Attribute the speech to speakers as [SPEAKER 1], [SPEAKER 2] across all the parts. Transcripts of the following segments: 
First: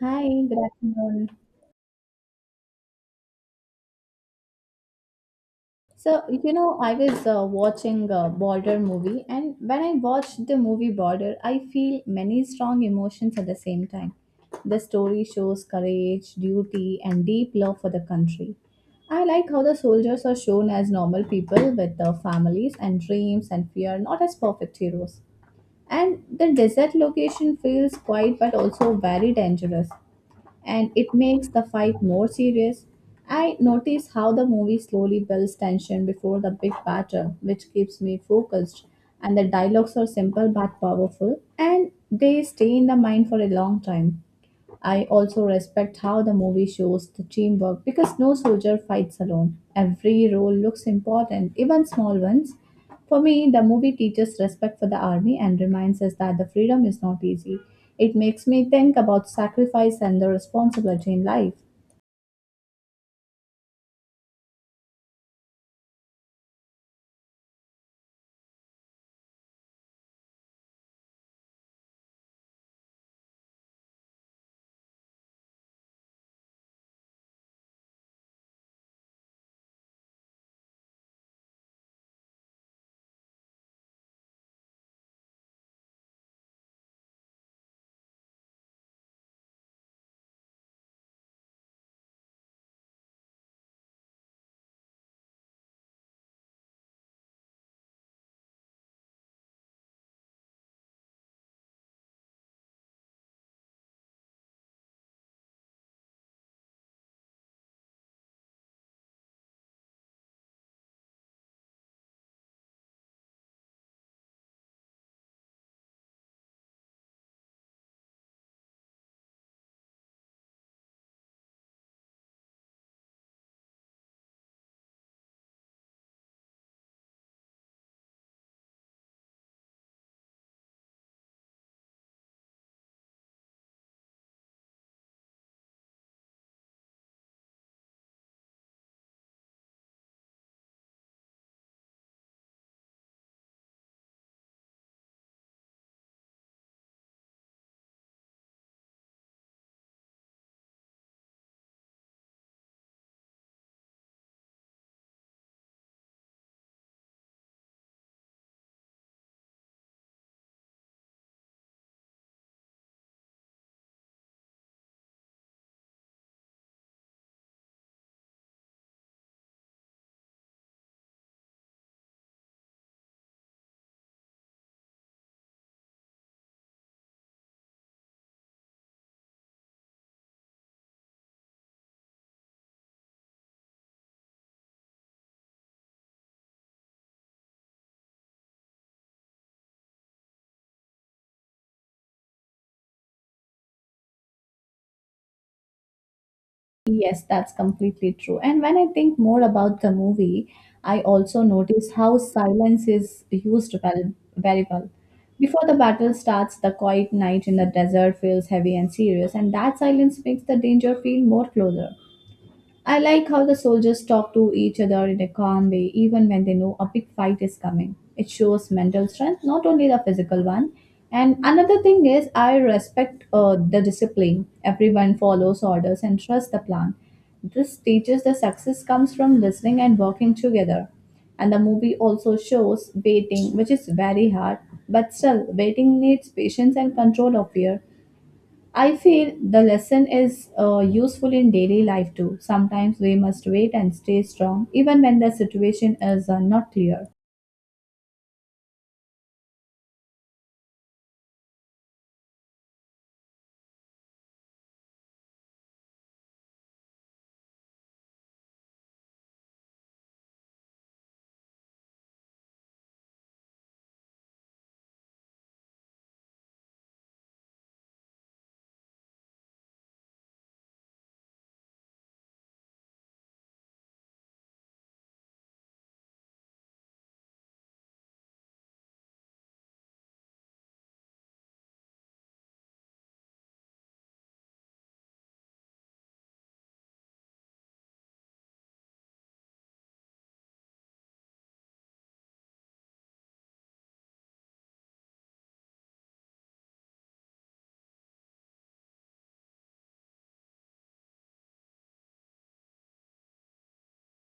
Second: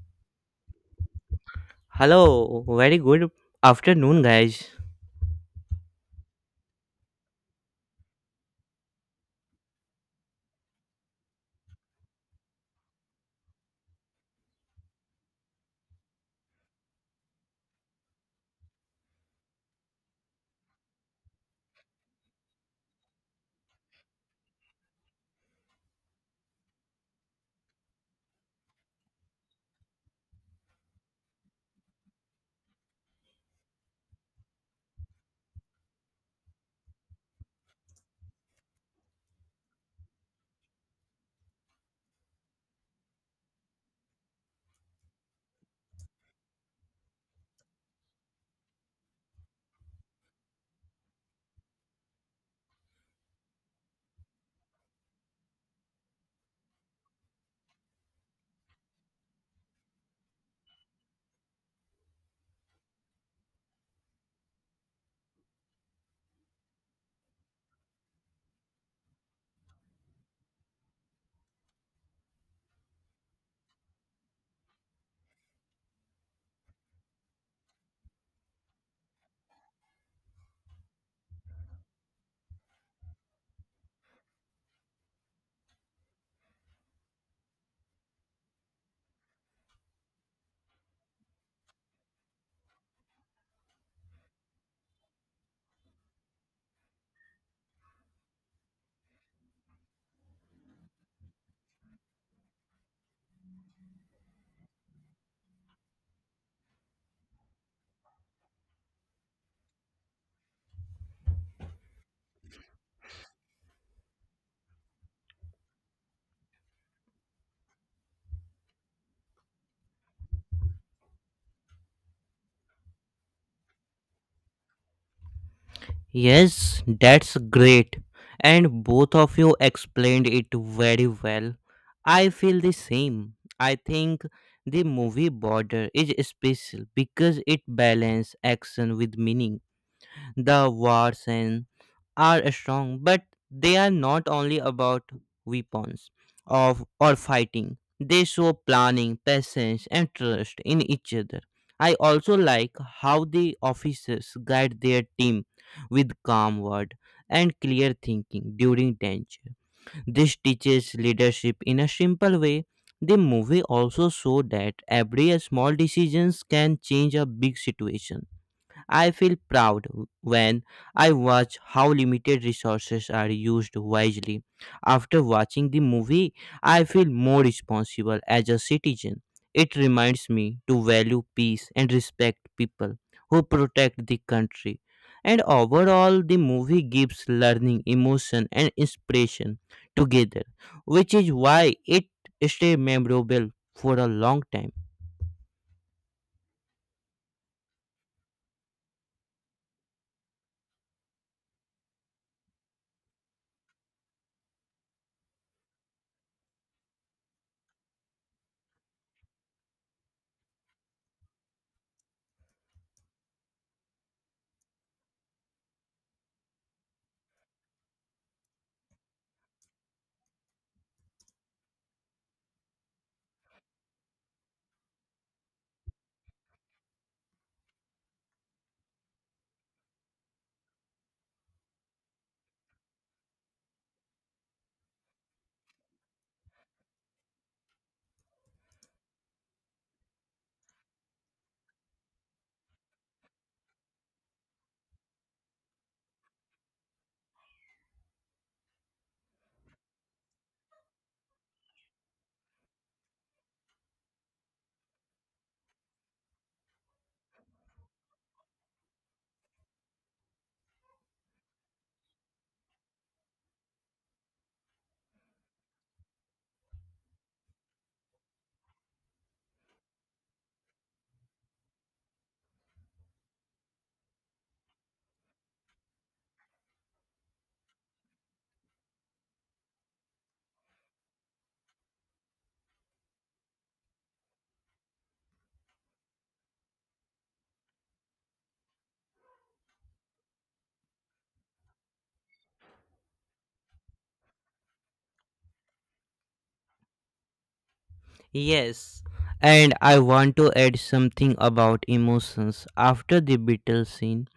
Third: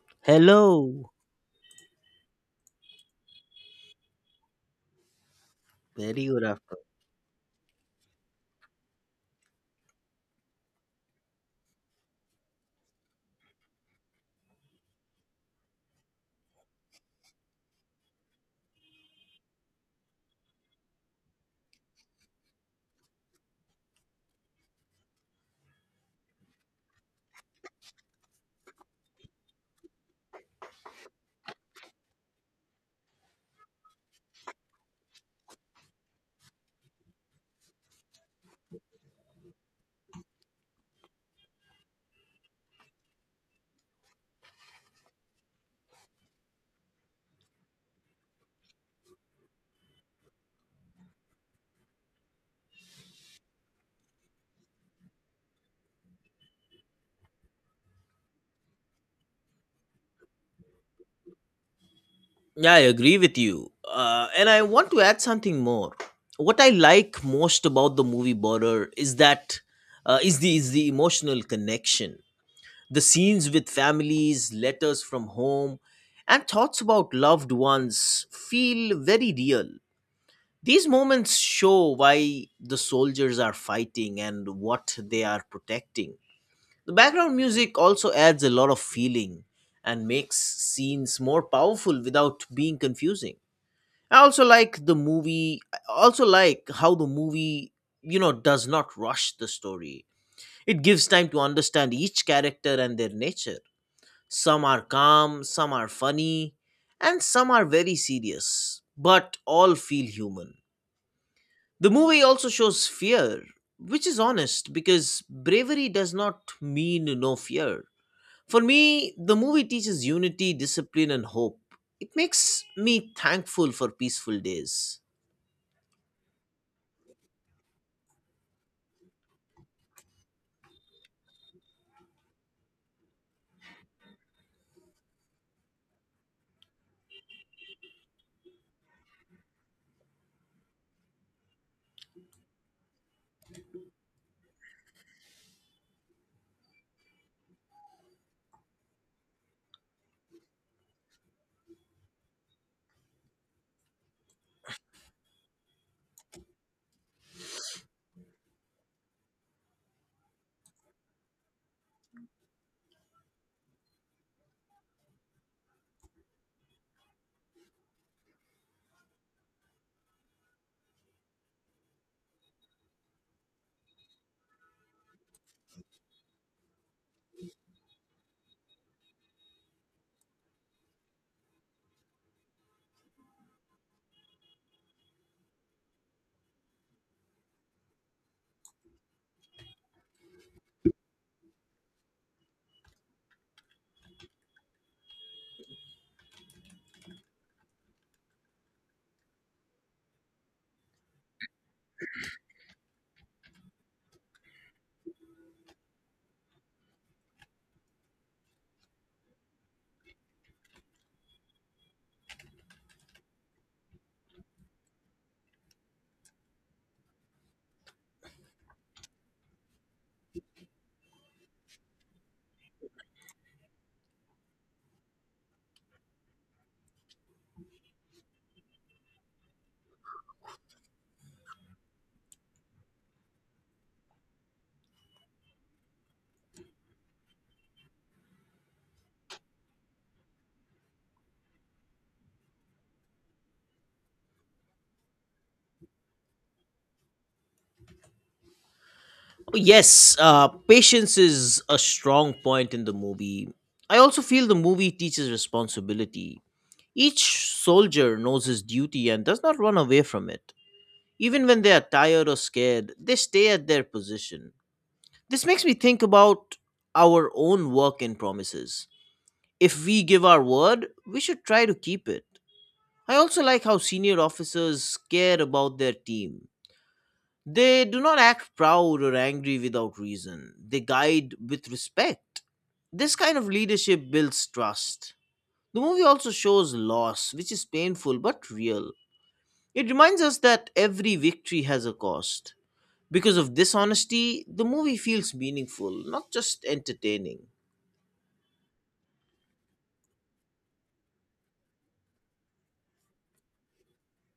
[SPEAKER 1] Hi, good
[SPEAKER 2] Hello.
[SPEAKER 1] afternoon.
[SPEAKER 3] Hello, very good afternoon, guys.
[SPEAKER 1] So,
[SPEAKER 2] Very good afternoon.
[SPEAKER 1] I was watching a Border movie, and when I watched the movie Border, I feel many strong emotions at the same time. The story shows courage, duty, and deep love for the country. I like how the soldiers are shown as normal people with their families and dreams and fear, not as perfect heroes. And the desert location feels quiet but also very dangerous, and it makes the fight more serious. I notice how the movie slowly builds tension before the big battle, which keeps me focused. And the dialogues are simple but powerful, and they stay in the mind for a long time. I also respect how the movie shows the teamwork because no soldier fights alone. Every role looks important, even small ones. For me, the movie teaches respect for the army and reminds us that the freedom is not easy. It makes me think about sacrifice and the responsibility in life.
[SPEAKER 2] Yeah, I agree with you. And I want to add something more. What I like most about the movie Border is that is the emotional connection, the scenes with families, letters from home, and thoughts about loved ones feel very real. These moments show why the soldiers are fighting and what they are protecting. The background music also adds a lot of feeling and makes scenes more powerful without being confusing. I also like how the movie does not rush the story. It gives time to understand each character and their nature. Some are calm, some are funny, and some are very serious, but all feel human. The movie also shows fear, which is honest because bravery does not mean no fear. For me, the movie teaches unity, discipline, and hope. It makes me thankful for peaceful days.
[SPEAKER 3] Yes, that's great. And both of you explained it very well. I feel the same. I think the movie Border is special because it balances action with meaning. The wars and are strong, but they are not only about weapons of or fighting. They show planning, patience, and trust in each other. I also like how the officers guide their team with calm word and clear thinking during danger. This teaches leadership in a simple way. The movie also showed that every small decisions can change a big situation. I feel proud when I watch how limited resources are used wisely. After watching the movie, I feel more responsible as a citizen. It reminds me to value peace and respect people who protect the country. And overall, the movie gives learning, emotion, and inspiration together, which is why it stays memorable for a long time.
[SPEAKER 1] Yes, that's completely true. And when I think more about the movie, I also notice how silence is used well, very well. Before the battle starts, the quiet night in the desert feels heavy and serious, and that silence makes the danger feel more closer. I like how the soldiers talk to each other in a calm way, even when they know a big fight is coming. It shows mental strength, not only the physical one. And another thing is, I respect the discipline. Everyone follows orders and trusts the plan. This teaches the success comes from listening and working together. And the movie also shows waiting, which is very hard, but still, waiting needs patience and control of fear. I feel the lesson is useful in daily life too. Sometimes we must wait and stay strong, even when the situation is not clear.
[SPEAKER 2] Oh, yes, patience is a strong point in the movie. I also feel the movie teaches responsibility. Each soldier knows his duty and does not run away from it. Even when they are tired or scared, they stay at their position. This makes me think about our own work and promises. If we give our word, we should try to keep it. I also like how senior officers care about their team. They do not act proud or angry without reason, they guide with respect. This kind of leadership builds trust. The movie also shows loss, which is painful but real. It reminds us that every victory has a cost. Because of dishonesty, the movie feels meaningful, not just entertaining.
[SPEAKER 3] Yes, and I want to add something about emotions. After the battle scene,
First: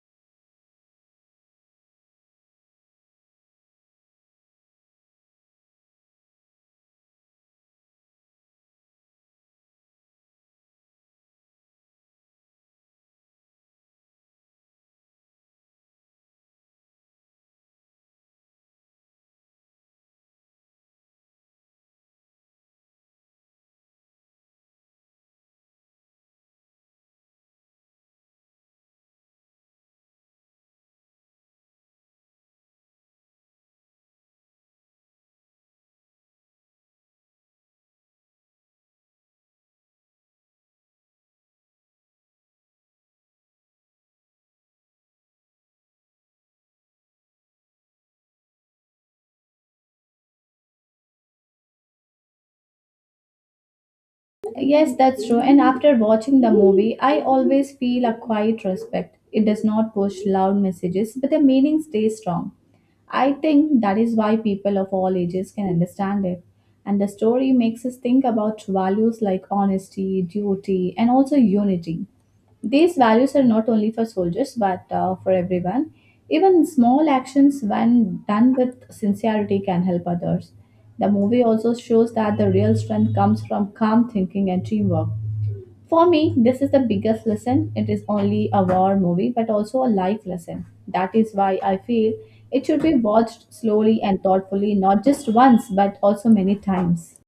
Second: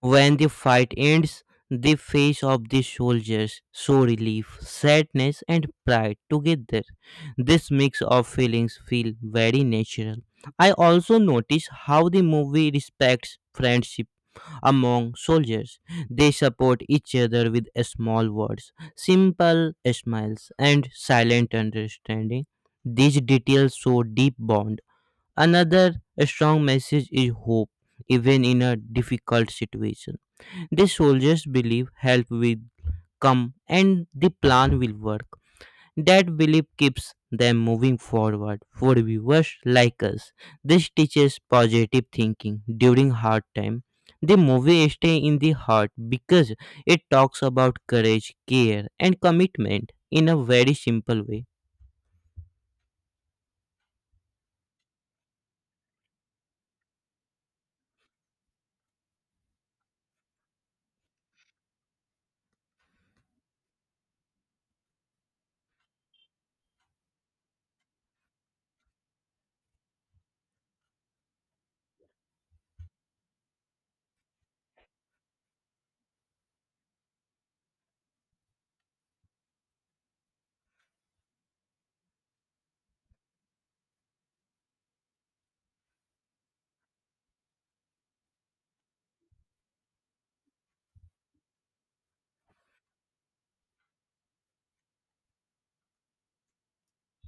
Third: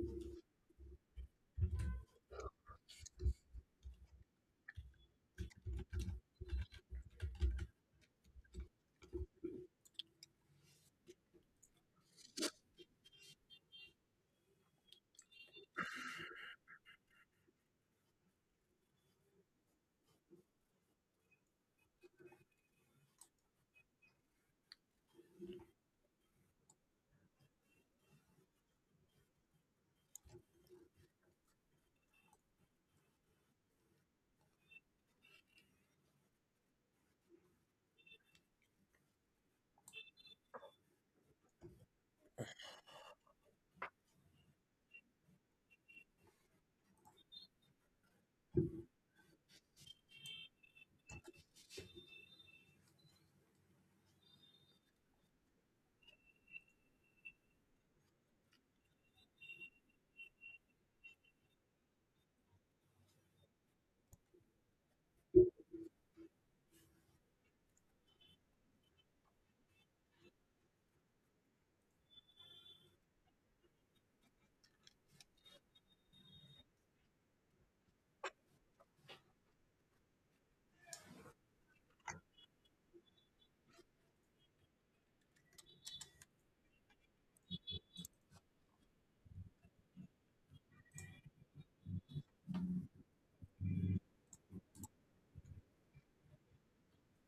[SPEAKER 3] when the fight ends, the face of the soldiers show relief, sadness, and pride together. This mix of feelings feel very natural. I also notice how the movie respects friendship among soldiers. They support each other with small words, simple smiles, and silent understanding. These details show deep bond. Another strong message is hope, even in a difficult situation. The soldiers believe help will come and the plan will work. That belief keeps them moving forward for viewers like us. This teaches positive thinking during hard time. The movie stays in the heart because it talks about courage, care and commitment in a very simple way.
[SPEAKER 1] Yes, that's true. And after watching the movie, I always feel a quiet respect. It does not push loud messages, but the meaning stays strong. I think that is why people of all ages can understand it. And the story makes us think about values like honesty, duty, and also unity. These values are not only for soldiers but for everyone. Even small actions, when done with sincerity, can help others. The movie also shows that the real strength comes from calm thinking and teamwork. For me, this is the biggest lesson. It is only a war movie but also a life lesson. That is why I feel it should be watched slowly and thoughtfully, not just once but also many times.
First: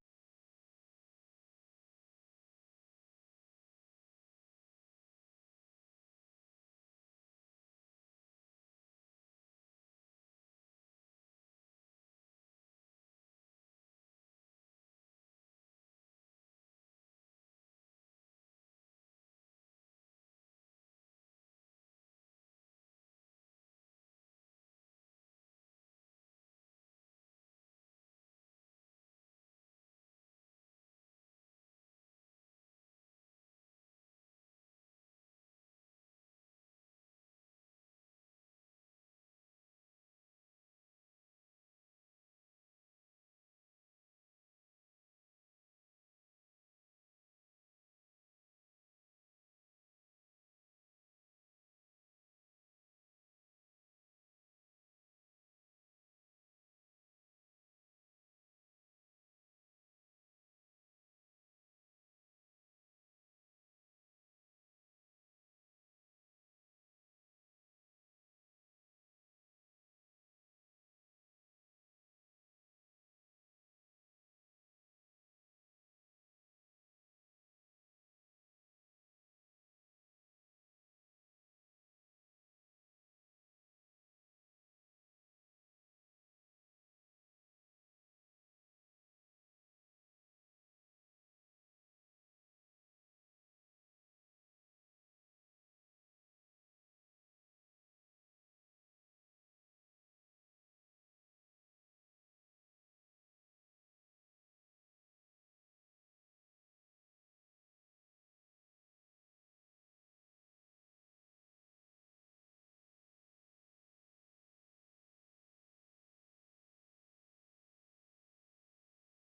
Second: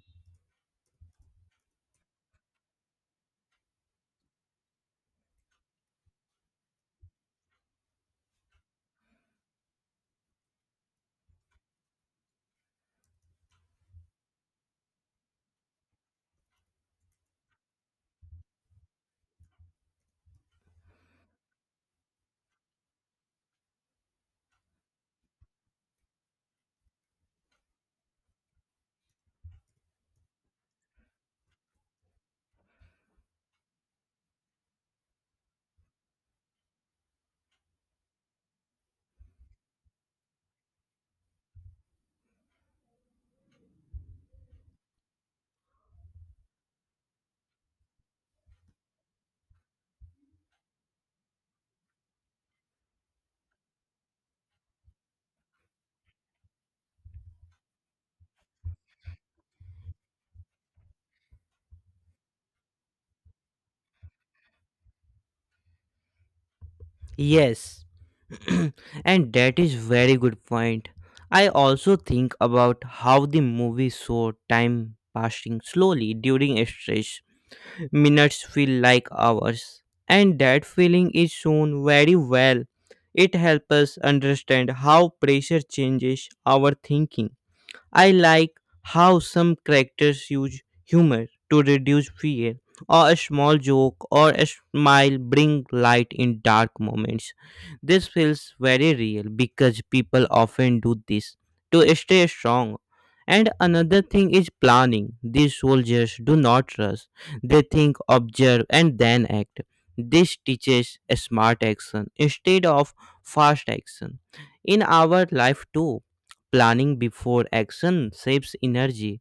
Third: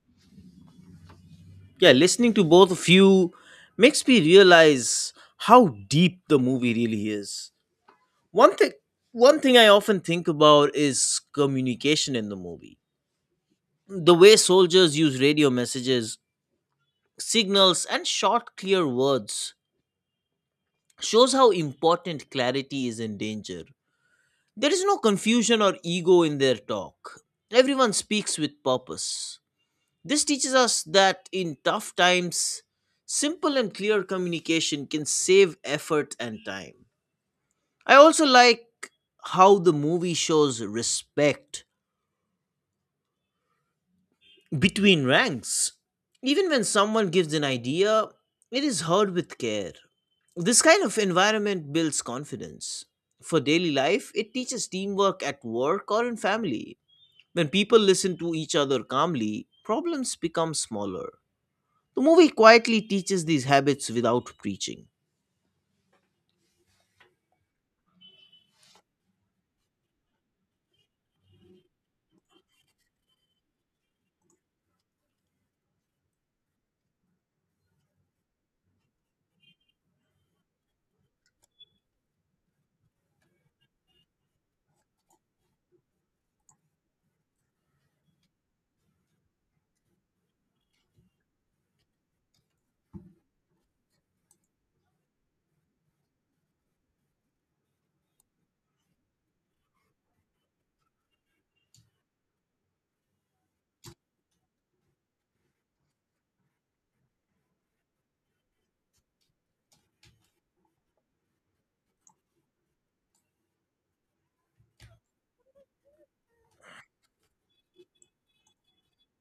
[SPEAKER 2] Yeah, listening to both of you makes me realize how deep the movie really is. one thing One thing I often think about is communication in the movie. The way soldiers use radio messages, signals, and short clear words shows how important clarity is in danger. There is no confusion or ego in their talk. Everyone speaks with purpose. This teaches us that in tough times, simple and clear communication can save effort and time. I also like how the movie shows respect between ranks. Even when someone gives an idea, it is heard with care. This kind of environment builds confidence. For daily life, it teaches teamwork at work or in family. When people listen to each other calmly, problems become smaller. The movie quietly teaches these habits without preaching.
[SPEAKER 3] Yes. And that is very good point. I also think about how the movie show time passing slowly during stress, minutes feel like hours. And that feeling is shown very well. It helps us understand how pressure changes our thinking. I like how some characters use humor to reduce fear, or a small joke or a smile bring light in dark moments. This feels very real because people often do this to stay strong. And another thing is planning. These soldiers do not rush, they think, observe, and then act. This teaches a smart action instead of fast action in our life too. Planning before action saves energy.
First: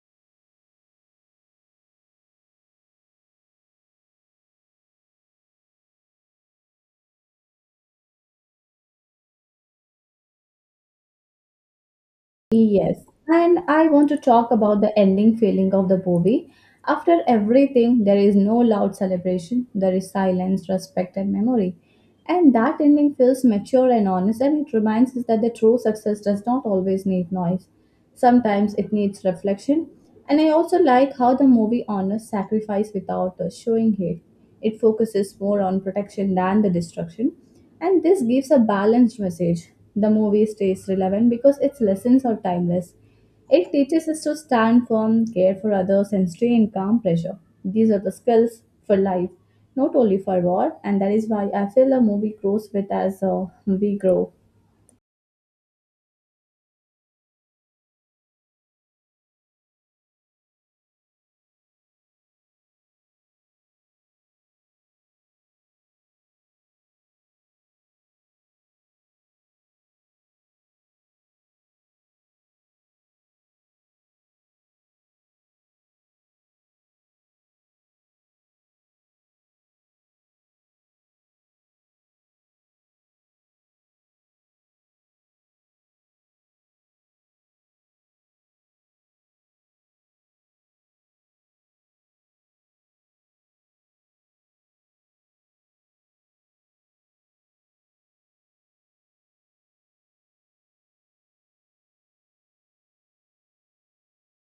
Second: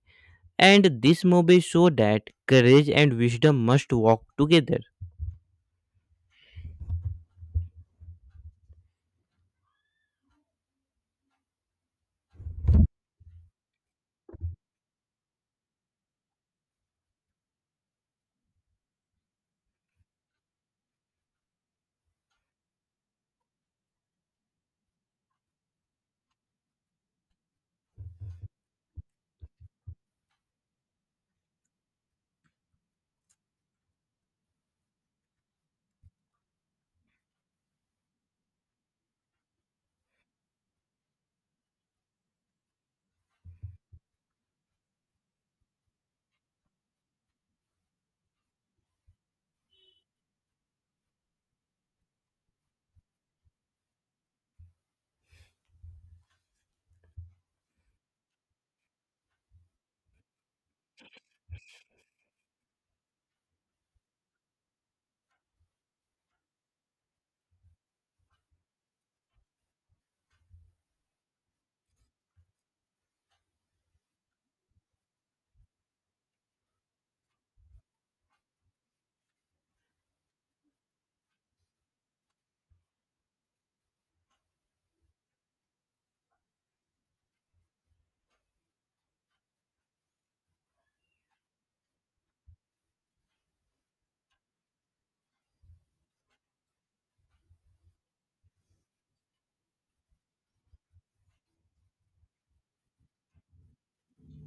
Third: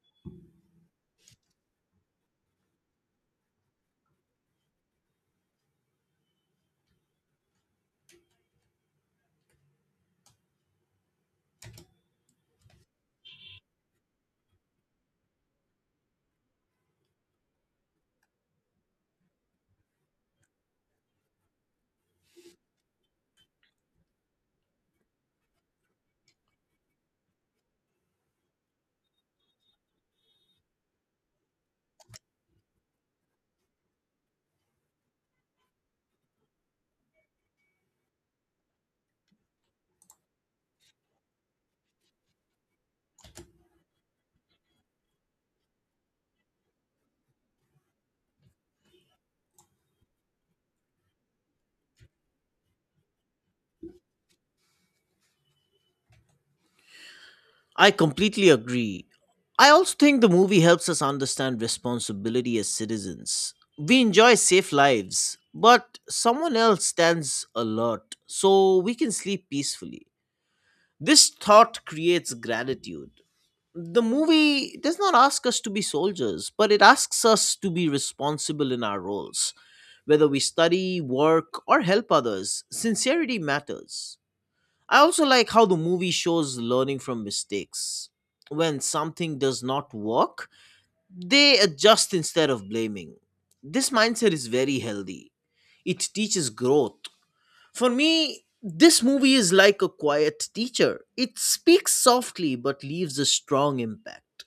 [SPEAKER 3] And this movie show that courage and wisdom must walk together.
[SPEAKER 1] Yes, and I want to talk about the ending feeling of the movie. After everything, there is no loud celebration, there is silence, respect, and memory. And that ending feels mature and honest, and it reminds us that the true success does not always need noise. Sometimes it needs reflection, and I also like how the movie honors sacrifice without showing hate. It focuses more on protection than the destruction, and this gives a balanced message. The movie stays relevant because its lessons are timeless. It teaches us to stand firm, care for others, and stay in calm pressure. These are the skills for life, not only for war, and that is why I feel the movie grows with as we grow.
[SPEAKER 2] I completely agree. I also think the movie helps us understand responsibility as citizens. We enjoy safe lives, but someone else stands alert so we can sleep peacefully. This thought creates gratitude. The movie does not ask us to be soldiers, but it asks us to be responsible in our roles. Whether we study, work, or help others, sincerity matters. I also like how the movie shows learning from mistakes. When something does not work, they adjust instead of blaming. This mindset is very healthy. It teaches growth. For me, this movie is like a quiet teacher. It speaks softly but leaves a strong impact.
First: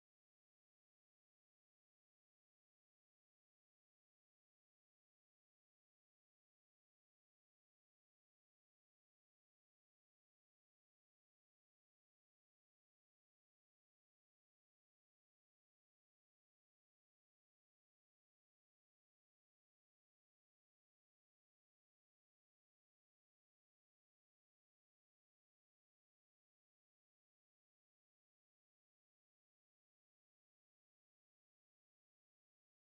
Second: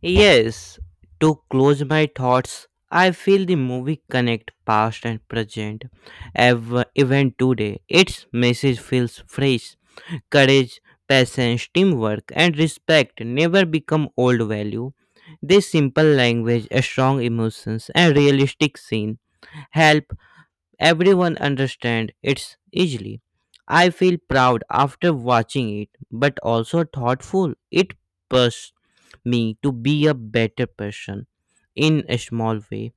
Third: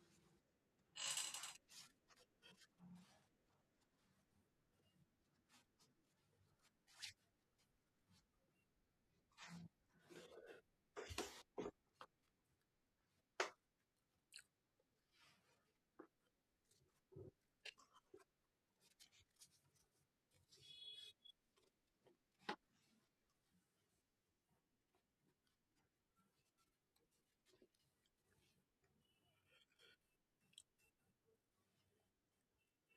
[SPEAKER 3] Yes, to close my thoughts, I feel the movie connect past and present. Even today, its message feels fresh. Courage, patience, teamwork, and respect never become old value. This simple language, a strong emotions, and realistic scene help everyone understand it's easily. I feel proud after watching it, but also thoughtful. It pushed me to be a better person in a small way.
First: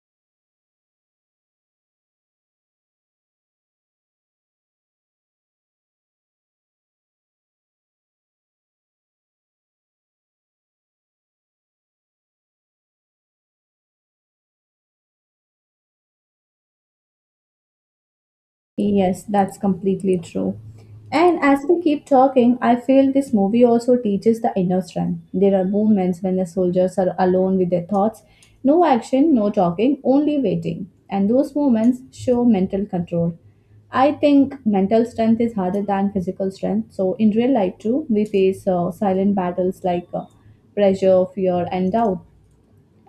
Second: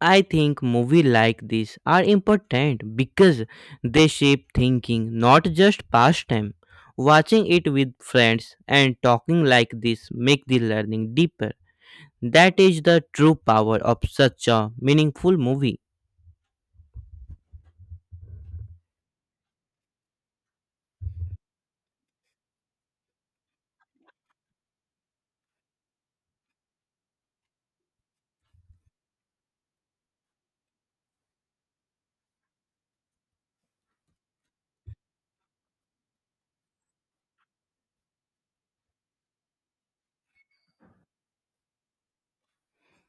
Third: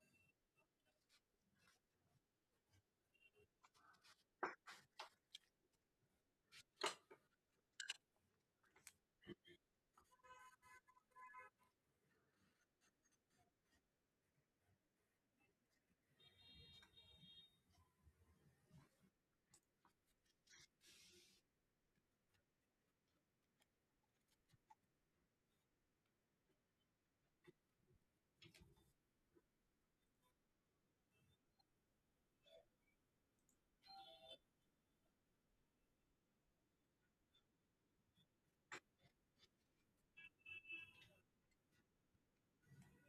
[SPEAKER 3] I think movies like this are important because they shape thinking, not just pastime. Watching it with friends and talking like this make the learning deeper. That is the true power of such a meaningful movie.
[SPEAKER 1] Yes, that's completely true. And as we keep talking, I feel this movie also teaches the inner strength. There are moments when the soldiers are alone with their thoughts, no action, no talking, only waiting. And those moments show mental control. I think mental strength is harder than physical strength. So, in real life, too, we face silent battles like pressure, fear, and doubt.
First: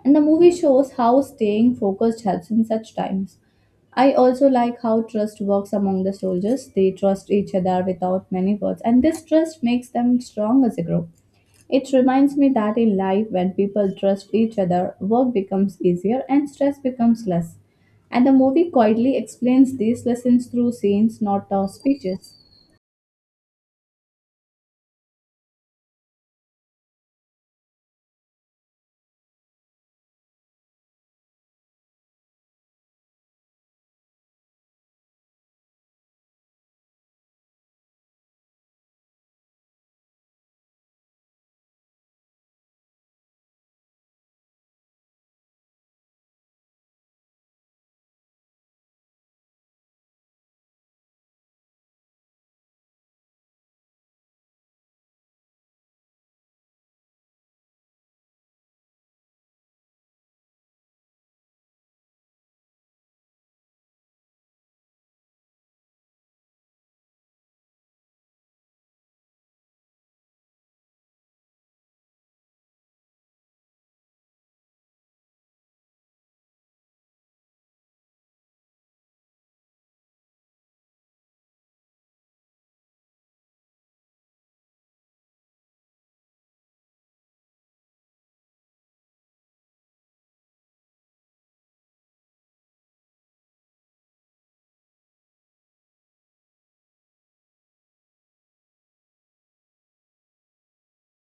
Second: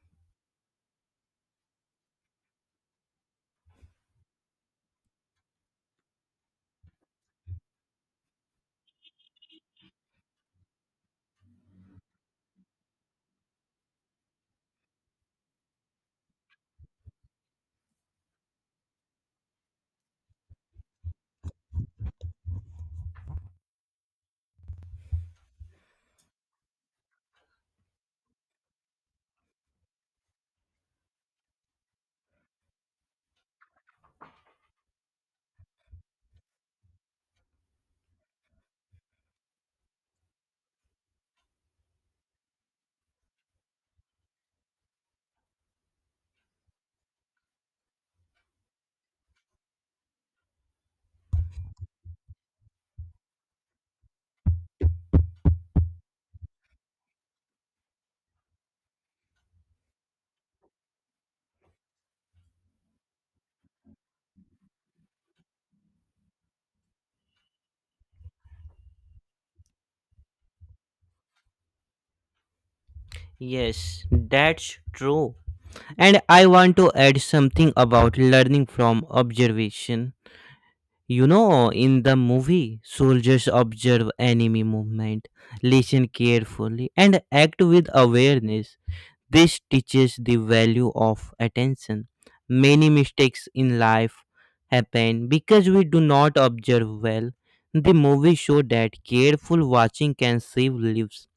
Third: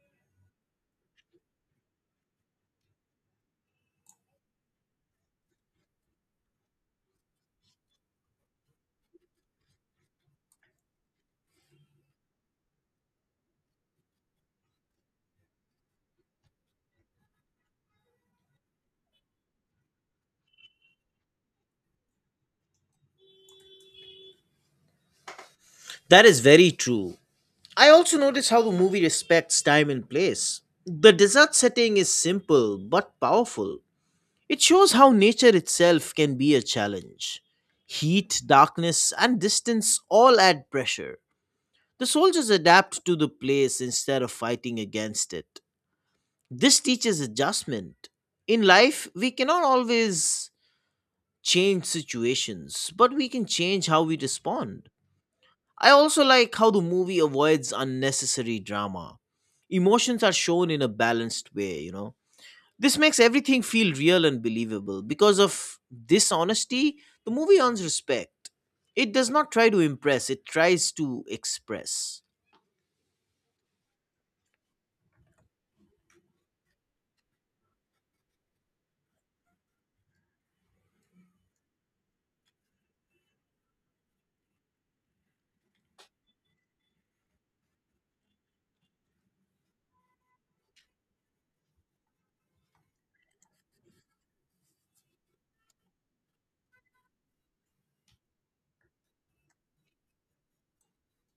[SPEAKER 1] And the movie shows how staying focused helps in such times. I also like how trust works among the soldiers. They trust each other without many words, and this trust makes them strong as a group. It reminds me that in life, when people trust each other, work becomes easier and stress becomes less. And the movie quietly explains these lessons through scenes, not speeches.
[SPEAKER 2] That is very true. I also notice how the movie respects time and place. The desert setting is simple but powerful. It shows how nature itself can be a challenge. Heat, darkness, and distance all add pressure. The soldiers adapt to the place instead of fighting against it. This teaches adjustment. In life, we cannot always change situations, but we can change how we respond. I also like how the movie avoids unnecessary drama. Emotions are shown in a balanced way, you know, this makes everything feel real and believable. Because of this honesty, the movie earns respect. It does not try to impress, it tries to express.
[SPEAKER 3] Yes, that's true. And I want to add something about learning from observation. You know, in the movie, soldiers observe enemy movement, listen carefully, and act with awareness. This teaches the value of attention. Many mistakes in life happen because we do not observe well. The movie shows that careful watching can save lives.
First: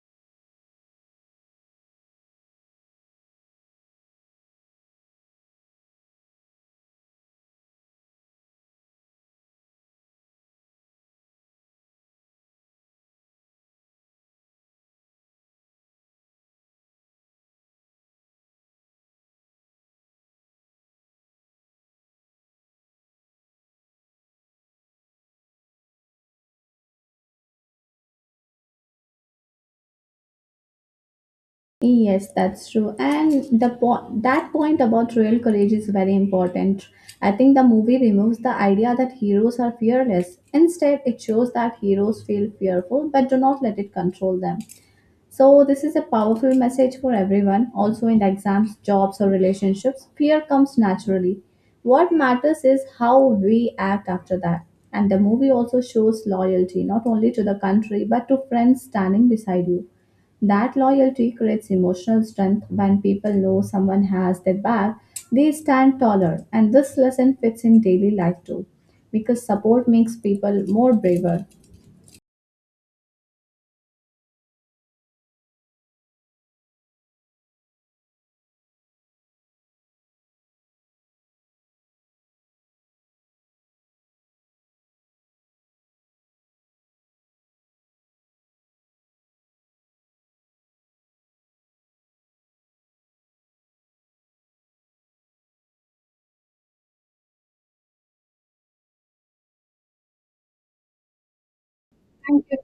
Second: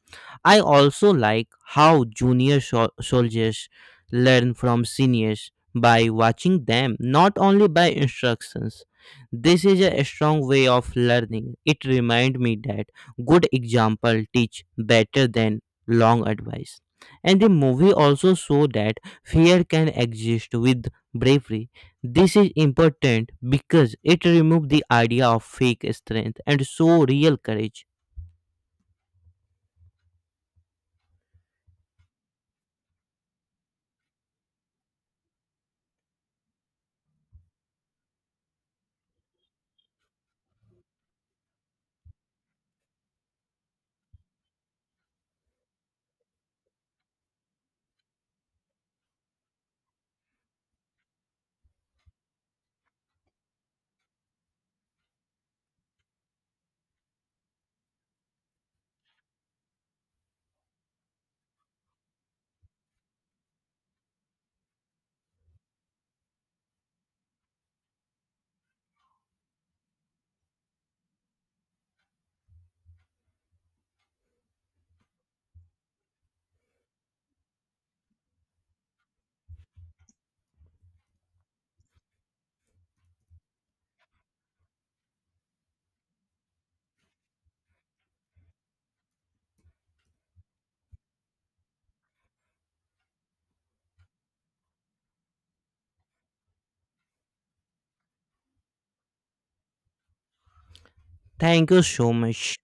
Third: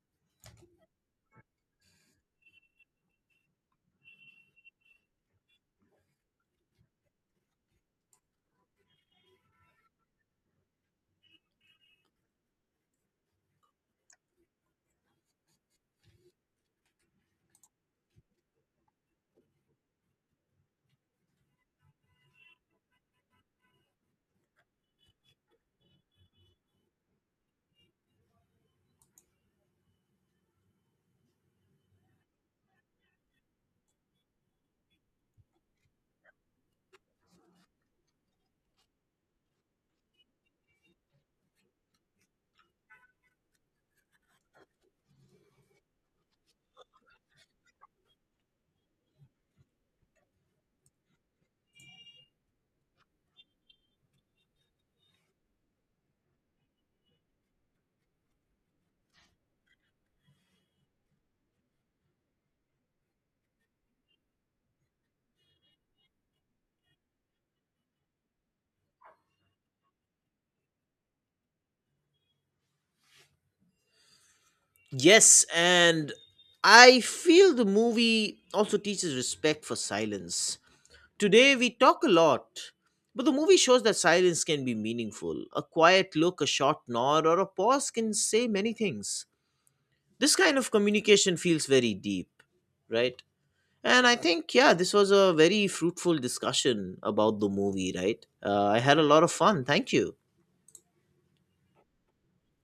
[SPEAKER 3] I also like how junior soldiers learn from seniors by watching them, not only by instructions. This is a strong way of learning. It reminds me that good example teach better than long advice. And the movie also show that fear can exist with bravery. This is important because it removes the idea of fake strength and show real courage.
[SPEAKER 1] Yes, that's true. And the point about real courage is very important. I think the movie removes the idea that heroes are fearless. Instead, it shows that heroes feel fearful but do not let it control them. So, this is a powerful message for everyone, also in the exams, jobs, or relationships. Fear comes naturally. What matters is how we act after that. And the movie also shows loyalty, not only to the country, but to friends standing beside you. That loyalty creates emotional strength when people know someone has their back, they stand taller. And this lesson fits in daily life too, because support makes people more braver.
[SPEAKER 2] Yes, and I feel the movie also teaches respect for silence. Today we talk a lot, but the movie shows that silence can be meaningful. A quiet look, a short nod, or a pause can say many things. This kind of communication feels very deep, right? And I think, yeah, this was a very fruitful discussion about the movie, right? I had a lot of fun. Thank you.
[SPEAKER 3] Thank you so much.